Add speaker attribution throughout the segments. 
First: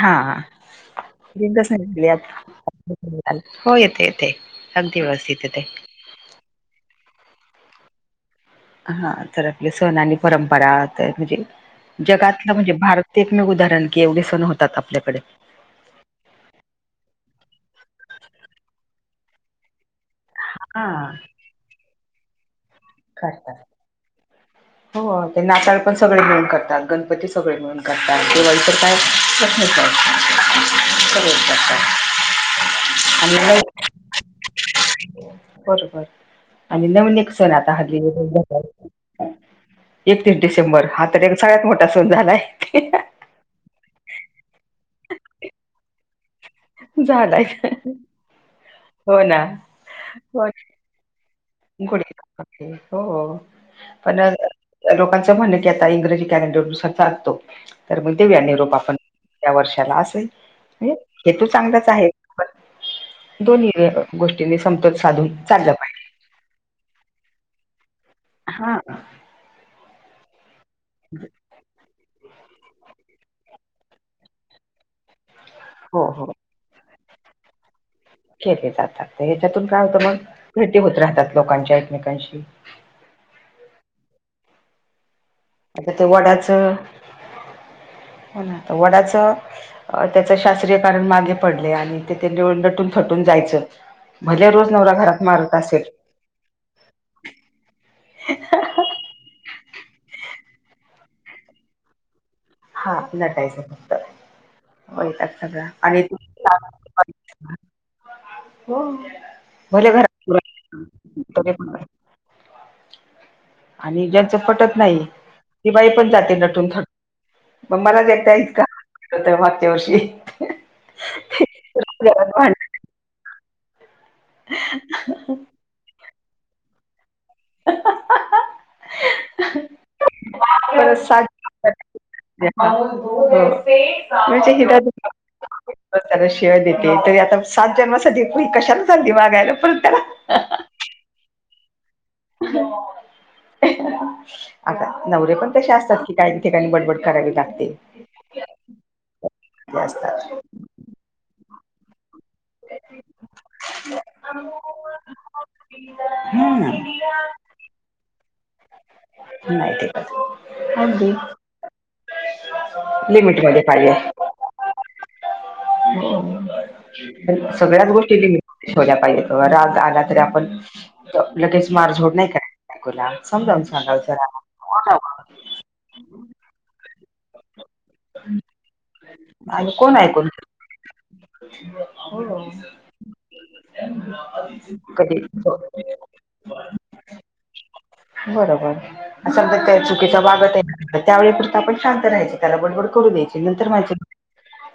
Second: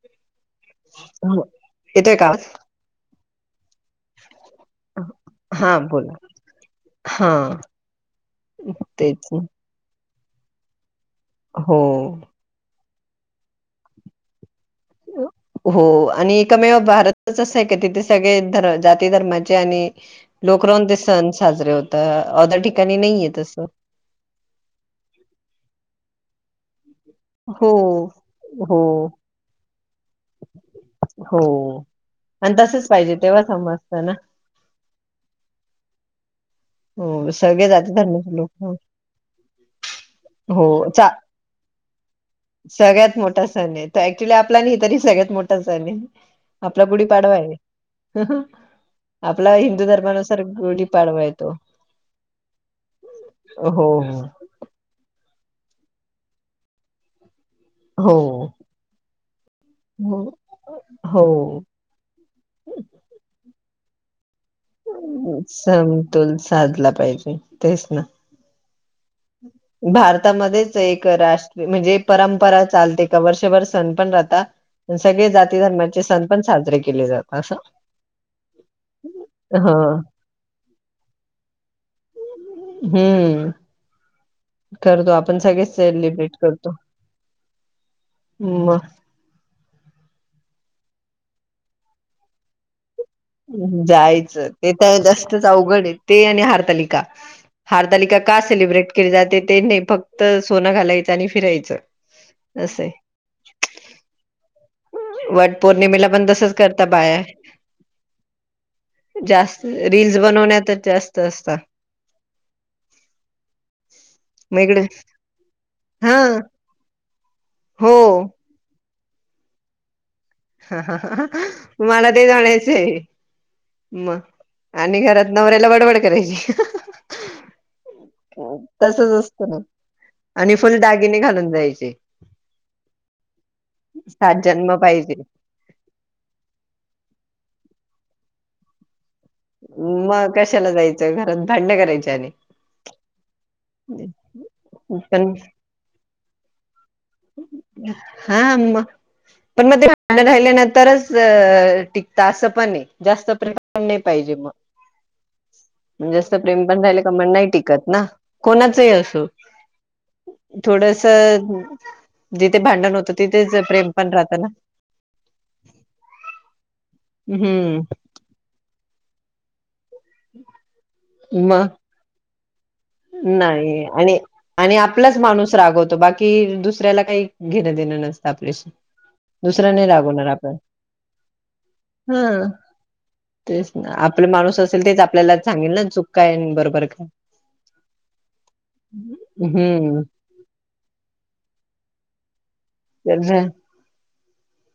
Speaker 1: हा,
Speaker 2: हो
Speaker 1: नाहीली
Speaker 2: येतोय का आवाज?
Speaker 1: होय.
Speaker 2: हा बोला, हां.
Speaker 1: हा. तर आपले सण आणि परंपरा म्हणजे
Speaker 2: हो.
Speaker 1: जगात म्हणजे भारत एकमेव उदाहरण की एवढे सण होतात आपल्याकडे.
Speaker 2: हो, आणि एकमेव भारतच अस आहे का तिथे सगळे जाती धर्माचे आणि
Speaker 1: हा
Speaker 2: लोकरन ते सण साजरे होतात. ऑ
Speaker 1: करतात. हो ते नाताल पण सगळे घेऊन करतात. गणपती सगळे
Speaker 2: हो.
Speaker 1: मिळून करतात, दिवाळी तर
Speaker 2: हो
Speaker 1: काय प्रश्नच नाही सगळे
Speaker 2: हो
Speaker 1: करतात.
Speaker 2: आणि तसेच पाहिजे,
Speaker 1: आणि
Speaker 2: तेव्हा
Speaker 1: नवीन
Speaker 2: समजतं ना.
Speaker 1: बरोबर. आणि नवीन एक
Speaker 2: हो
Speaker 1: सण
Speaker 2: सगळे
Speaker 1: आता
Speaker 2: जाती
Speaker 1: हल्ली
Speaker 2: धर्माचे लोक
Speaker 1: एकतीस
Speaker 2: हो
Speaker 1: डिसेंबर हा
Speaker 2: चा
Speaker 1: तर एक सगळ्यात मोठा सण झालाय.
Speaker 2: सगळ्यात मोठा सण आहे, तो ऍक्च्युली आपला नाही तरी सगळ्यात मोठा सण आहे. आपला गुढी पाडवा
Speaker 1: झालाय
Speaker 2: आहे.
Speaker 1: हो ना
Speaker 2: आपला हिंदू धर्मानुसार गुढी पाडवा येतो.
Speaker 1: हो हो.
Speaker 2: हो
Speaker 1: पण लोकांचं म्हणणें की आता इंग्रजी कॅलेंडर नुसार चालतो. तर मग
Speaker 2: हो
Speaker 1: दिउया निरोप आपण सरत्या वर्षाला
Speaker 2: हो
Speaker 1: असेल
Speaker 2: हो
Speaker 1: हेतु चांगलाच आहे. दोन्ही गोष्टींनी समतोल साधून चाललं पाहिजे.
Speaker 2: तोल साधला पाहिजे. तेच ना.
Speaker 1: हा.
Speaker 2: भारतामध्येच एक राष्ट्र म्हणजे परंपरा चालते, का वर्षभर सण पण राहता, सगळे जाती धर्माचे
Speaker 1: हो हो
Speaker 2: सण पण साजरे केले जातात असं,
Speaker 1: केले जातात, याच्यातून
Speaker 2: ह
Speaker 1: काय होतं मग भेटी होत राहतात लोकांच्या एकमेकांशी.
Speaker 2: हम्म. करतो, आपण सगळेच
Speaker 1: आता ते
Speaker 2: सेलिब्रेट
Speaker 1: वडाचं
Speaker 2: करतो.
Speaker 1: हो
Speaker 2: मग
Speaker 1: वडाचऽ शास्त्रीय कारण मागे पडलय, आणि ते त्यां उलटून फटून जायचं,
Speaker 2: जायचं
Speaker 1: भले रोज
Speaker 2: ते
Speaker 1: नवरा
Speaker 2: तर
Speaker 1: घरात
Speaker 2: जास्तच
Speaker 1: मारत असेल,
Speaker 2: ते आणि हारतालिका. हारतलिका का सेलिब्रेट केली जाते ते, फक्त सोनं घालायचं आणि फिरायचं. असं आहे
Speaker 1: हा, नटायचं फक्त. वैताग
Speaker 2: वट
Speaker 1: सगळा, आणि
Speaker 2: पौर्णिमेला पण तसच करता बाया
Speaker 1: [unintelligible] हो भले घर
Speaker 2: बनवन्यातच जास्त असतात.
Speaker 1: आणि ज्यांचं
Speaker 2: मग
Speaker 1: पटत
Speaker 2: इकडे
Speaker 1: नाही, ती बाई पण
Speaker 2: हा
Speaker 1: जाते नटूनथट
Speaker 2: हो
Speaker 1: मलाच एकटा इत का, मागच्या वर्षी.
Speaker 2: हहह. मला ते
Speaker 1: भांडण
Speaker 2: जाणायचं आहे. मग आणि घरात नवऱ्याला बडबड करायची. तसच असतं ना आणि फुल
Speaker 1: परत
Speaker 2: दागिने
Speaker 1: सात
Speaker 2: घालून जायचे.
Speaker 1: [unintelligible]
Speaker 2: सात जन्म पाहिजे
Speaker 1: त्याला शेवाय देते तरी आता सात जन्मास कशाला चा वाघायला परत त्याला.
Speaker 2: मग कशाला जायच. घरात भांडन करायची आणि
Speaker 1: आता नवरे पण तसे असतात की काही ठिकाणी बडबड करावे
Speaker 2: हा पण मग ते [unintelligible] राहिल्या नंतरच आस पण आहे जास्त नाही [unintelligible] पाहिजे मग जास्त प्रेम पण
Speaker 1: हम्म
Speaker 2: राहिले की मण नाही टिकत ना आहे असो.
Speaker 1: माहिती का अगदी.
Speaker 2: [inaudible] जिथे भांडण होतं तिथेच
Speaker 1: मध्ये
Speaker 2: प्रेम पण
Speaker 1: पाहिजे
Speaker 2: राहतं ना. हम्म
Speaker 1: सगळ्याच गोष्टीेत छोल्या पाहिजेत आला तरी आपण.
Speaker 2: मग
Speaker 1: लगेच मार झोड नाही कराय बायकोला समजावून
Speaker 2: नाही
Speaker 1: सांगाल
Speaker 2: आणि
Speaker 1: जरा
Speaker 2: आणि आपलाच माणूस रागवतो बाकी दुसऱ्याला काही. घेणं देणं नसत आपल्याशी
Speaker 1: आणि
Speaker 2: दुसरा नाही
Speaker 1: कोण
Speaker 2: रागवणार
Speaker 1: ऐकून
Speaker 2: आपण हा तेच आपले माणूस असेल तेच
Speaker 1: कधी
Speaker 2: आपल्याला सांगेल ना चुक काय बरोबर काय.
Speaker 1: बरोबर असंल तर त्या
Speaker 2: हम्म
Speaker 1: चुकीचा वागत त्यावेळी पुरता आपण शांत राहायच त्याला बडबड करू द्यायाचि
Speaker 2: तर
Speaker 1: नंतर म्हणायचं,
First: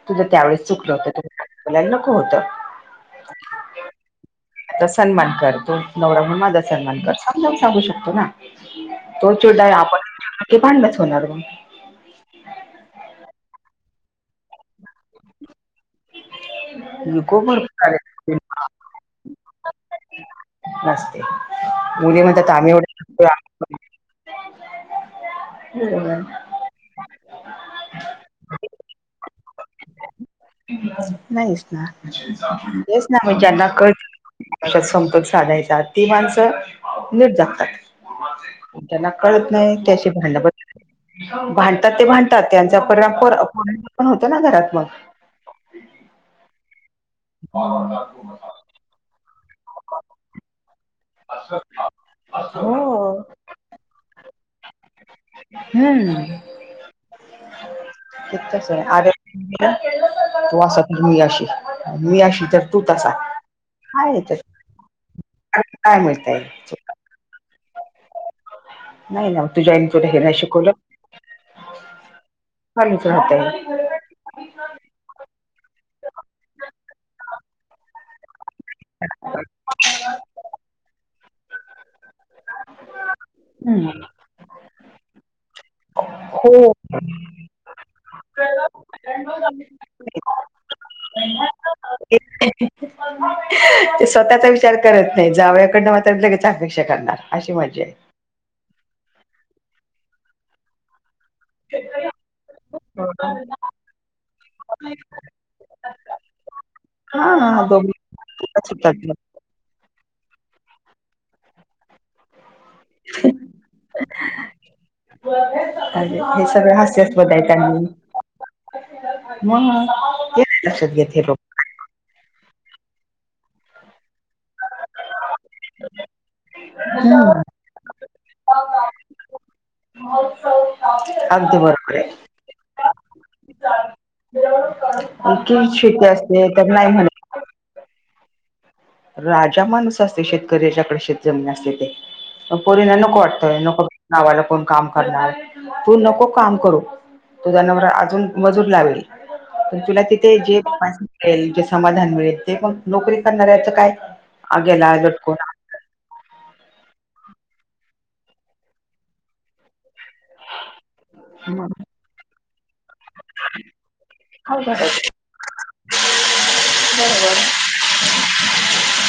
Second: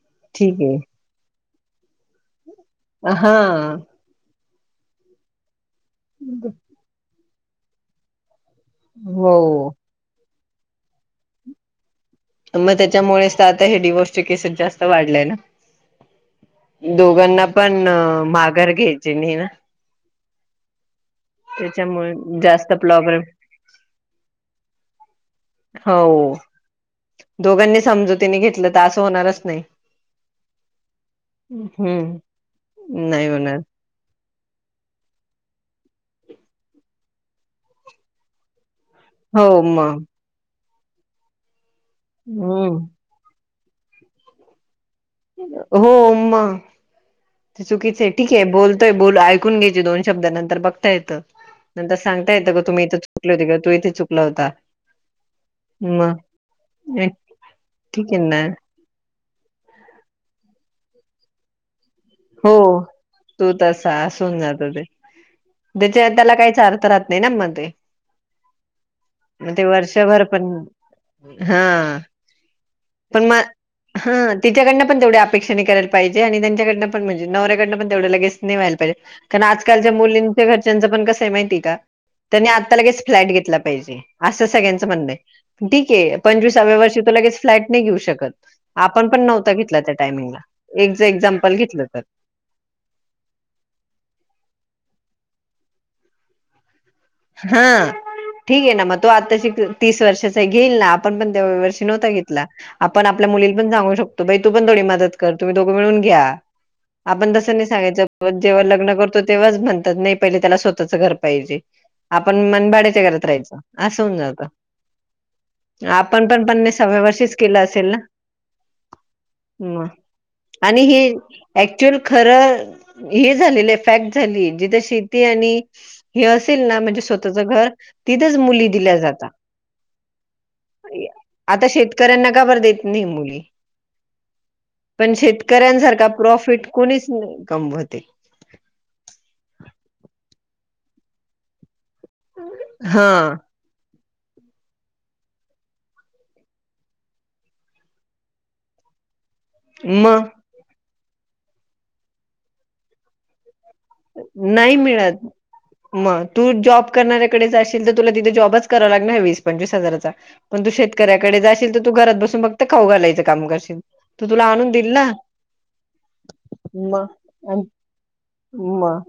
Speaker 1: तुझ
Speaker 2: ठीक
Speaker 1: त्यावेळेस चुकलं
Speaker 2: आहे
Speaker 1: होतंला नको होतं.
Speaker 2: अ हा
Speaker 1: तर सन्मान कर तू नवरा [unintelligible] माझा सन्मान कर समजावून सांगू शकतो ना.
Speaker 2: हो
Speaker 1: [inaudible]
Speaker 2: मग त्याच्यामुळेच तर आता हे डिव्होर्स चे केसेस वाढलय ना.
Speaker 1: इगो
Speaker 2: दोघांना पण
Speaker 1: भरपूर आले
Speaker 2: माघार घ्यायचे नाही ना.
Speaker 1: नसते
Speaker 2: त्याच्यामुळे
Speaker 1: मुली म्हण आम्ही
Speaker 2: जास्त प्रॉब्लेम
Speaker 1: एवढ
Speaker 2: होव, दोघांनी समजूतीने घेतलं तर असं होणारच नाही.
Speaker 1: नाहीच ना,
Speaker 2: हम्म
Speaker 1: तेच ना
Speaker 2: नाही
Speaker 1: म
Speaker 2: होणार
Speaker 1: ज्यांना कळत कशात संपर्क साधायचा ती माणसं निट जगतात. त्यांना
Speaker 2: हो
Speaker 1: कळत नाही,
Speaker 2: मग
Speaker 1: त्याअशी भांडा भां भांडतात ते भांडतात त्यांचा
Speaker 2: हम्म
Speaker 1: परिणाम पोर पण होत ना घरात मग
Speaker 2: हो, म ते चुकीच आहे ठीक आहे बोल ते बोल ऐकून घ्यायचे दोन शब्दानंतर बघता येत नंतर सांगता येतं का तुम्ही इथ चुकले होते किं तू इथे चुकला होता. म
Speaker 1: हम्म
Speaker 2: हे ठीक आहे ना.
Speaker 1: [unintelligible] मी अशी
Speaker 2: हो
Speaker 1: तर तू तसा
Speaker 2: तू तसा
Speaker 1: काय
Speaker 2: असून
Speaker 1: याच्यात
Speaker 2: जात ते.
Speaker 1: काय
Speaker 2: त्याच्या त्याला
Speaker 1: मिळतय
Speaker 2: काहीच अर्थ राहत नाही ना म ते.
Speaker 1: नाही ना
Speaker 2: म ते,
Speaker 1: तुझ्या आईने तुला हे
Speaker 2: वर्षभर
Speaker 1: नाही
Speaker 2: पण
Speaker 1: शिकवलं
Speaker 2: हा.
Speaker 1: खालीच
Speaker 2: पण
Speaker 1: राहते.
Speaker 2: मग हा तिच्याकडन पण तेवढ्या अपेक्षेने करायला पाहिजे आणि त्यांच्याकडन म्हणजे नवऱ्याकडनं पण तेवढं लगेच नाही व्हायला पाहिजे, कारण आजकालच्या मुलींच्या घरच्यांच पण कसं माहितीय का त्यांनी आता लगेच फ्लॅट घेतला
Speaker 1: हम्म.
Speaker 2: पाहिजे, असं सगळ्यांचं म्हणणं ये. ठीक ये,
Speaker 1: हो
Speaker 2: पंचवीसाव्या वर्षी तो लगेच फ्लॅट नाही घेऊ शकत. आपण पण नव्हता घेतला त्या टाईमींला एक जे एक्झाम्पल घेतलं. तर
Speaker 1: एक ते स्वतःचा विचार करत नाही, जावयाकडनं मात्र लगेच अपेक्षा करणार अशी मजा
Speaker 2: हा
Speaker 1: आहे.
Speaker 2: ठीक ये, ना मग तो आताशी तीस वर्षाचा आहे घेईल ना आपण पण त्याव वर्षी नव्हता घेतला. आपण आपल्या मुलीला पण सांगू शकतो, बाई तू पण थोडी मदत कर तुम्ही दोघं मिळून घ्या. आपण तसं
Speaker 1: हा
Speaker 2: नाही
Speaker 1: दोघी
Speaker 2: सांगायच जेव्हा लग्न
Speaker 1: सुटतात मग.
Speaker 2: करतो तेव्हाच म्हणतात, नाही पहिले त्याला स्वतःच घर पाहिजे. आपण मन भाड्याच्या घरात राहायचं असं होऊन जातं.
Speaker 1: आणि
Speaker 2: आपण पण
Speaker 1: हे सगळं
Speaker 2: पन्नासाव्या
Speaker 1: हास्यास्पद
Speaker 2: वर्षीच
Speaker 1: आहे
Speaker 2: केलं
Speaker 1: त्यांनी
Speaker 2: असेल ना.
Speaker 1: मग
Speaker 2: म
Speaker 1: हे नाही
Speaker 2: आणि
Speaker 1: लक्षात
Speaker 2: हे
Speaker 1: घेत लोक
Speaker 2: ऍक्च्युअल खरं हे झालेलं ये फॅक्ट झालीये जिथे शेती आणि हे, असेल ना म्हणजे स्वतःच
Speaker 1: हम्म.
Speaker 2: घर तिथेच दिल्या मुली जाता,
Speaker 1: अगदी
Speaker 2: आता शेत
Speaker 1: बरोबर आहे.
Speaker 2: कऱ्यांना काबर देत नाही मुली? पण
Speaker 1: एकेरी शेती
Speaker 2: शेतकऱ्यांसारखा
Speaker 1: असते
Speaker 2: प्रॉफिट
Speaker 1: तर नाही
Speaker 2: कोणीच
Speaker 1: म्हणत
Speaker 2: न कमवते.
Speaker 1: राजा माणूस असते, शेतकरी ज्याच्याकडे शेत जमीन असते ते पोरीना
Speaker 2: हा
Speaker 1: नको वाटत नको. गावाला कोण काम करणार तू नको काम करू तुझा नवरा अजून मजूर लावेल. पण तुला
Speaker 2: मग
Speaker 1: तिथे जे समाधान जे समाधान मिळेल ते पण नोकरी करणाऱ्याचं काय.
Speaker 2: नाही
Speaker 1: गेला
Speaker 2: मिळत
Speaker 1: लटकून
Speaker 2: मग तू जॉब करणाऱ्याकडेच जाशील तर तुला तिथे जॉबच कराव लागणार वीस पंचवीस हजाराचा. पण तो शेत कऱ्याकडे जाशील तर तू घरात बसून फक्त खाऊ घालायचं काम करशील तो तुला
Speaker 1: अवघड
Speaker 2: आणून देईल
Speaker 1: आहे.
Speaker 2: ना.
Speaker 1: बरोबर [unintelligible]
Speaker 2: म.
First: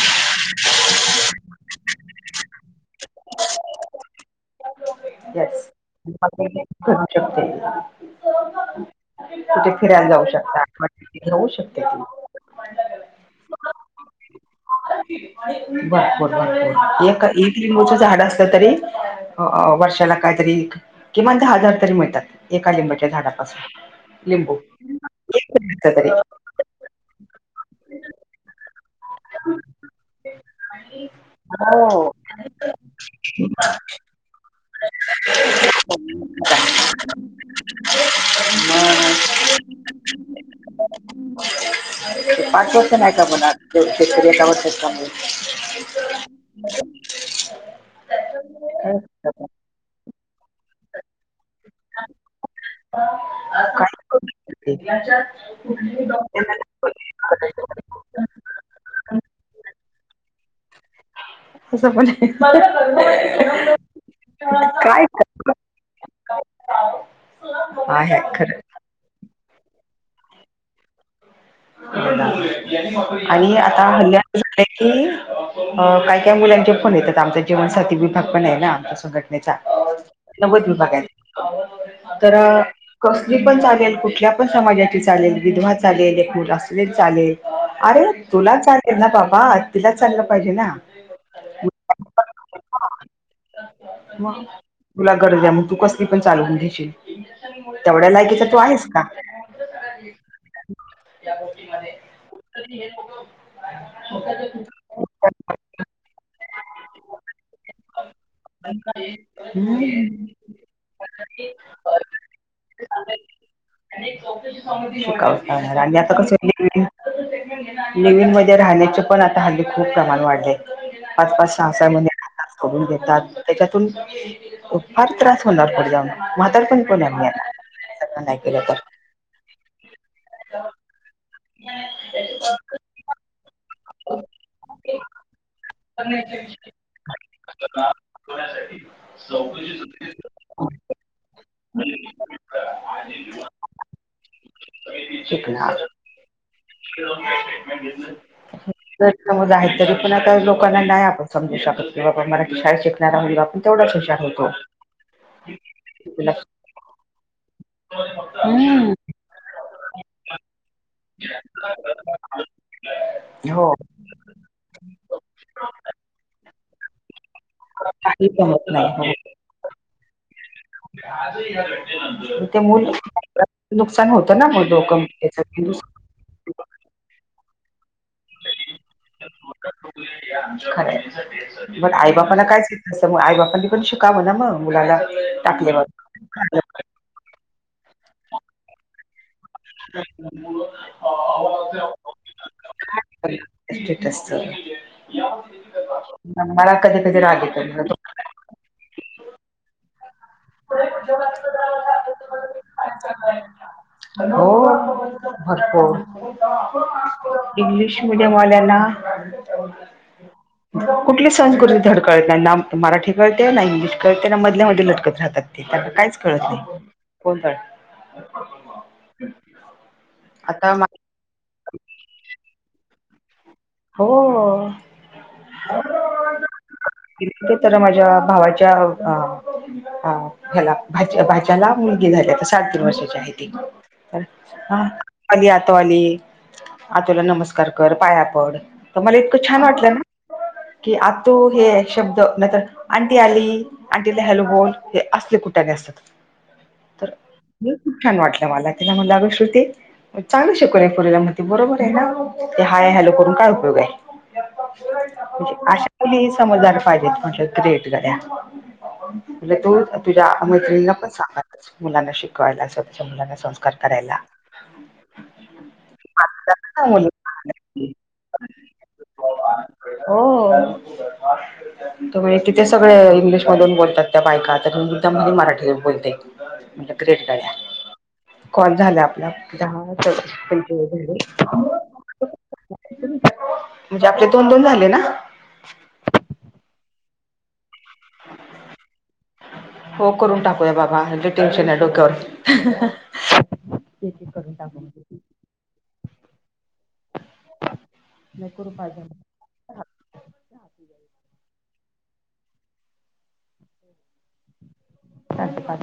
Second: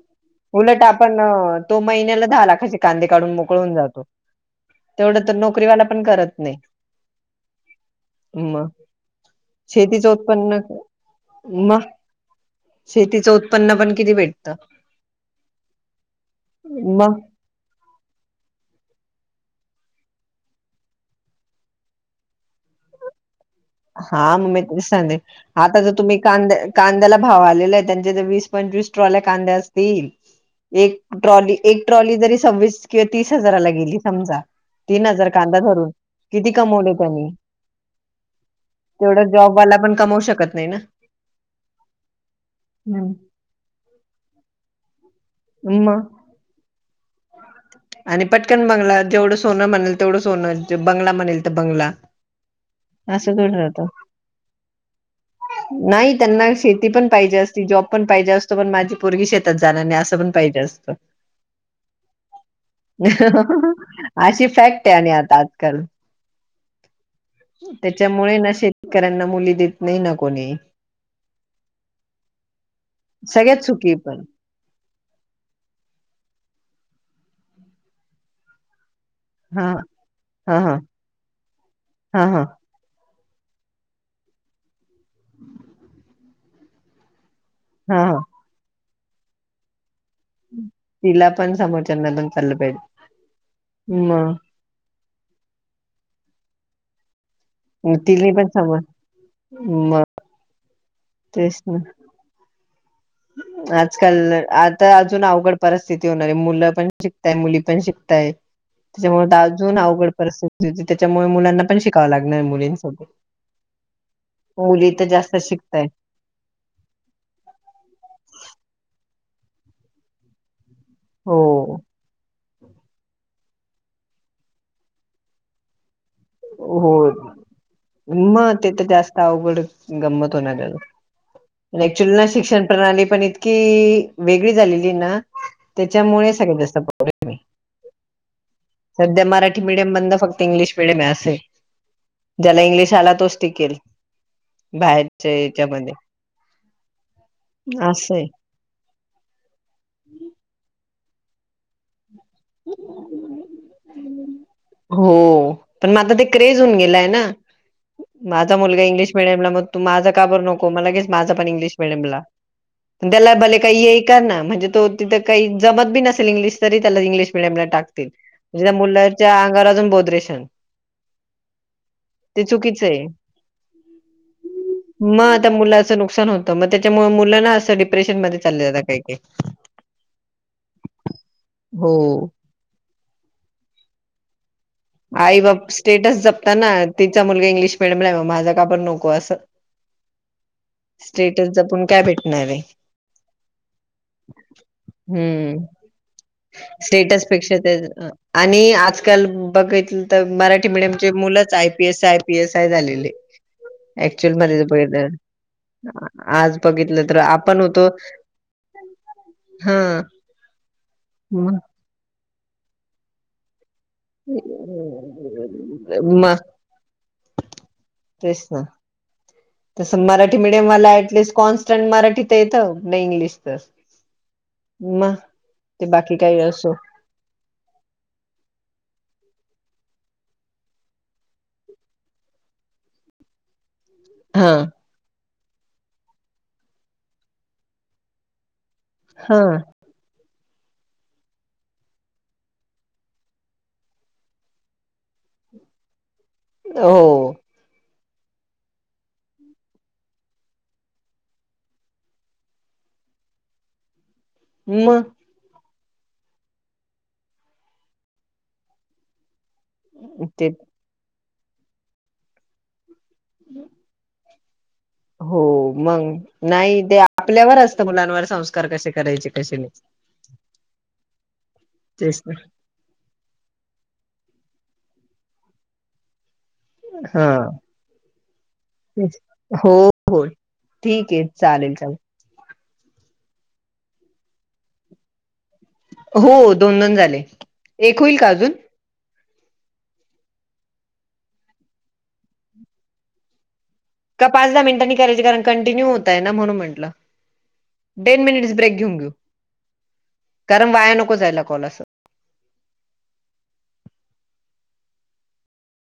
Speaker 2: उलट आपण अ तो महिन्याला दहा लाखाचे कांदे काढून मोकळा होऊन जातो. तेवढं तर नोकरीवाला पण
Speaker 1: [inaudible]
Speaker 2: करत नाही मग
Speaker 1: तिथे फिरायला
Speaker 2: शेतीचं
Speaker 1: जाऊ
Speaker 2: उत्पन्न मग
Speaker 1: शकता, [unintelligible]
Speaker 2: शेतीचं उत्पन्न पण किती भेट?
Speaker 1: भरपूर भरपूर
Speaker 2: मग
Speaker 1: एक [unintelligible] लिंबूच झाड असलं तरी, अं वर्षाला काहीतरी किमान दहा हजार तरी मिळतात. एका लिंबाच्या झाडापासून.
Speaker 2: हा मग
Speaker 1: लिंबू
Speaker 2: मी ते सांगे,
Speaker 1: एक
Speaker 2: आता जर
Speaker 1: लिंबाचं तरी
Speaker 2: तुम्ही कांद्या कांद्याला भाव आलेला आहे, त्यांच्या जर वीस, पंचवीस ट्रॉल्या कांद्या असतील एक ट्रॉली एक
Speaker 1: हो
Speaker 2: ट्रॉली जरी सव्वीस किंवा तीस हजाराला गेली समजा तीन हजार कांदा धरून किती
Speaker 1: मग
Speaker 2: कमवले त्यांनी?
Speaker 1: [inaudible]
Speaker 2: तेवढं जॉबवाला पण कमावू शकत नाही ना.
Speaker 1: ते पाठवते नाही
Speaker 2: हम्म.
Speaker 1: का मला
Speaker 2: मग
Speaker 1: [unintelligible]
Speaker 2: आणि पटकन बंगला, जेवढं
Speaker 1: काय
Speaker 2: सोनं म्हणेल तेवढं सोनं, बंगला म्हणेल तर बंगला असं पण राहत.
Speaker 1: काय करू
Speaker 2: नाही त्यांना शेती पण पाहिजे असते ती जॉब पण पाहिजे असतो, पण माझी पोरगी शेतात जाणार नाही, असं पण पाहिजे असतं.
Speaker 1: [unintelligible]
Speaker 2: अशी फॅक्ट आहे
Speaker 1: काय
Speaker 2: आणि
Speaker 1: कर
Speaker 2: आता आजकाल.
Speaker 1: आहे
Speaker 2: त्याच्यामुळे ना
Speaker 1: खरं
Speaker 2: शेतकऱ्यांना मुली देत नाही ना कोणी.
Speaker 1: आणि
Speaker 2: सगळ्यात
Speaker 1: आता
Speaker 2: सुखी
Speaker 1: हल्ल्या
Speaker 2: पण
Speaker 1: [unintelligible] की, अं काय काय मुलांचे फोन येतात. आमच्या जीवनसाथी विभाग पण आहे ना आमच्यासोबत.
Speaker 2: हा हा हा हा हा
Speaker 1: [unintelligible] कसली पण चालेल, कुठल्या पण समाजाची चालेल, विधवा चालेल, एकमठ असलेली चालेल
Speaker 2: हा
Speaker 1: अरे,
Speaker 2: हा
Speaker 1: तुला चालेल ना बाबा तिला चालल
Speaker 2: तिला पण, समोरच्यांना पण चाललं पाहिजे, मग.
Speaker 1: तुला गरज आहे मग, तू कसली पण चालवून घेशील. तेवढ्या
Speaker 2: तिने
Speaker 1: लायकीचा
Speaker 2: पण
Speaker 1: तू
Speaker 2: समोर
Speaker 1: आहेस का?
Speaker 2: [unintelligible]
Speaker 1: या
Speaker 2: तेच
Speaker 1: गोष्टीमध्ये
Speaker 2: ना
Speaker 1: [unintelligible]
Speaker 2: आजकाल आता अजून अवघड परिस्थिती होणार आहे. मुलं पण शिकताय, मुली पण
Speaker 1: शिकावंच
Speaker 2: शिकताय. त्याच्यामुळे अजून अवघड परिस्थिती होती. त्याच्यामुळे मुलांना पण शिकावं लागणार मुलीं सोबत. जास्त
Speaker 1: शिकावच लागणार
Speaker 2: शिकताय
Speaker 1: आणि आता कसं लिव्हिंगमध्ये राहण्याचे पण आता हल्ली खूप प्रमाण वाढले. पाच,
Speaker 2: हो
Speaker 1: पाच, सहा, सहा महिने करून घेतात, त्याच्यातून फार त्रास होणार पुढं जाऊन. म्हातारपणी पण
Speaker 2: होय,
Speaker 1: आम्ही येणार. तसं नाही
Speaker 2: मग
Speaker 1: केलं तर
Speaker 2: तेेत जास्त आवघडे. गंमत होणारे [unintelligible] ऍक्च्युली ना शिक्षण प्रणाली पण इतकी वेगळी झालेली आहे ना, त्याच्यामुळे [unintelligible]
Speaker 1: कोणासाठी?
Speaker 2: सध्या मराठी मिडियम बंद. फक्त इंग्लिश मिडयमे असय.
Speaker 1: [unintelligible]
Speaker 2: ज्याला इंग्लिश आला तोच टिकेल बाहेरच्या
Speaker 1: शिकणार.
Speaker 2: हेच्यामध्ये
Speaker 1: [unintelligible]
Speaker 2: असय.
Speaker 1: जर समज आहे तरी पण आता लोकांना नाही आपण समजू शकत की बाबा मरा शाळेत शिकणारा मुलगा पण तेवढ्याच हुशार होतो. [unintelligible]
Speaker 2: जून गेलाय ना माझा मुलगा
Speaker 1: हम्म
Speaker 2: इंग्लिश मीडियम ला मग तो माझा का बरं नको म लगेच माझ पण इंग्लिश मिडीयमला त्याला पण भले
Speaker 1: हो
Speaker 2: काही येय का ना म्हणजे तो तिथं काही जमत बी नसेल इंग्लिश तरी त्याला इंग्लिश मीडियम ला टाकतील
Speaker 1: काही
Speaker 2: म्हणजे
Speaker 1: जमत
Speaker 2: त्या
Speaker 1: नाही हो.
Speaker 2: मुलांच्या अंगावर अजून बोदरेशण. आहे
Speaker 1: [unintelligible] नुकसान होतं [unintelligible]
Speaker 2: मग
Speaker 1: त्याचा
Speaker 2: त्या मुलाचं नुकसान होतं. तर म त्याच्यामुळे मुलं ना असं डिप्रेशन मध्ये चाललं जाता काही काही.
Speaker 1: खरं आहे
Speaker 2: हो
Speaker 1: मग आई बापाला कायच [inaudible] आई बापाली पण शिकावं म्हणावं म.
Speaker 2: आई बाप स्टेटस जपताना तिचा मुलगा इंग्लिश मिडीयम ला मग माझं का पण नको असं.
Speaker 1: [unintelligible]
Speaker 2: स्टेटस जपून काय भेटणार आहे?
Speaker 1: [unintelligible] स्टेटसच्या.
Speaker 2: हम्म
Speaker 1: नांगाडा कधी-कधी
Speaker 2: स्टेटस पेक्षा
Speaker 1: राहते.
Speaker 2: त्या
Speaker 1: [unintelligible]
Speaker 2: आणि आजकाल [unintelligible] बघितलं तर मराठी मिडियमचे मुलंच I P S I P S I झालेले. ऍक्च्युअल
Speaker 1: हो
Speaker 2: मध्ये बघितलं
Speaker 1: भरपूर
Speaker 2: आज बघितलं तर आपण होतो.
Speaker 1: इंग्लिश मिडियम वाल्यांना
Speaker 2: हा.
Speaker 1: कुठली
Speaker 2: मग
Speaker 1: संकृती धडकळत नाही ना मराठी कळते ना इंग्लिश कळते ना मधल्या मध्ये लटकत राहतात ते त्यांना काहीच
Speaker 2: मग
Speaker 1: कळत नाही कोण
Speaker 2: तेच ना तसं मराठी मिडियम
Speaker 1: आता मा
Speaker 2: वाला ऍटलिस्ट कॉन्स्टंट मराठी तर येतं नाही इंग्लिश तर.
Speaker 1: हो
Speaker 2: म ते बाकी काय असो.
Speaker 1: [unintelligible] तर माझ्या भावाच्या अ हा ह्याला भाच्या भाच्याला मुलगी झाली आता साडे तीन वर्षाची आहे ती.
Speaker 2: हा
Speaker 1: आली आतो आली आतोला नमस्कार कर पाया पड. तर मला
Speaker 2: हा
Speaker 1: इतकं छान वाटलंय ना की आतू हे शब्द नाहीतर आणंटी आली आणंटीला हॅलो बोल हे असले कुठ्या गं असतात.
Speaker 2: हो.
Speaker 1: तर हे खूप छान वाटलं मला त्याला म्हटलं अगं श्रुती चांगू शिकूवला आहे पोरीला म ते बरोबर आहे ना ते हाय हॅलो करून काय पयोग आहे
Speaker 2: मग
Speaker 1: म्हणजे अशा तेलही समजला गं पाहिजेत [unintelligible] ग्रेट. [unintelligible] तुला तोच तुझ्या
Speaker 2: ते
Speaker 1: मैत्रिणीना पण सांगातच मुलांना शिक कवायला स्वच्छ मुलांना संस्कार करायला.
Speaker 2: हो मंग नाही ते आपल्यावर असतं मुलांवर संस्कार कशे करायचे कशे नाही
Speaker 1: हो
Speaker 2: तेच ना.
Speaker 1: ते सगळे इंग्लिश मधून बोलतात त्या बायका तर [unintelligible] त्यामध्ये मराठी बोलते. म्हणलं ग्रेड
Speaker 2: हा
Speaker 1: गायस. कॉल झाला
Speaker 2: तेच
Speaker 1: आपल्या
Speaker 2: हो
Speaker 1: दहा [unintelligible]
Speaker 2: हो ठीक
Speaker 1: झाले.
Speaker 2: आहे चालेल चालेल
Speaker 1: म्हणजे आपले दोन-दोन झाले ना?
Speaker 2: हो दोन-दोन झाले, एक होईल का अजून?
Speaker 1: हो करून टाकूया बाबा [unintelligible] टेन्शन आहे डोक्यावर.
Speaker 2: का
Speaker 1: एक करून
Speaker 2: पाच-दहा
Speaker 1: टाकू
Speaker 2: मिनटांनी करायचे कारण कंटिन्यू होतय ना म्हणून म्हंटलं. टेन
Speaker 1: नाही
Speaker 2: मिनिटच
Speaker 1: करू
Speaker 2: ब्रेक
Speaker 1: पाच
Speaker 2: घेऊन
Speaker 1: जण
Speaker 2: घेऊ. कारण वाया नको जायला कॉल अस.
Speaker 1: चालते.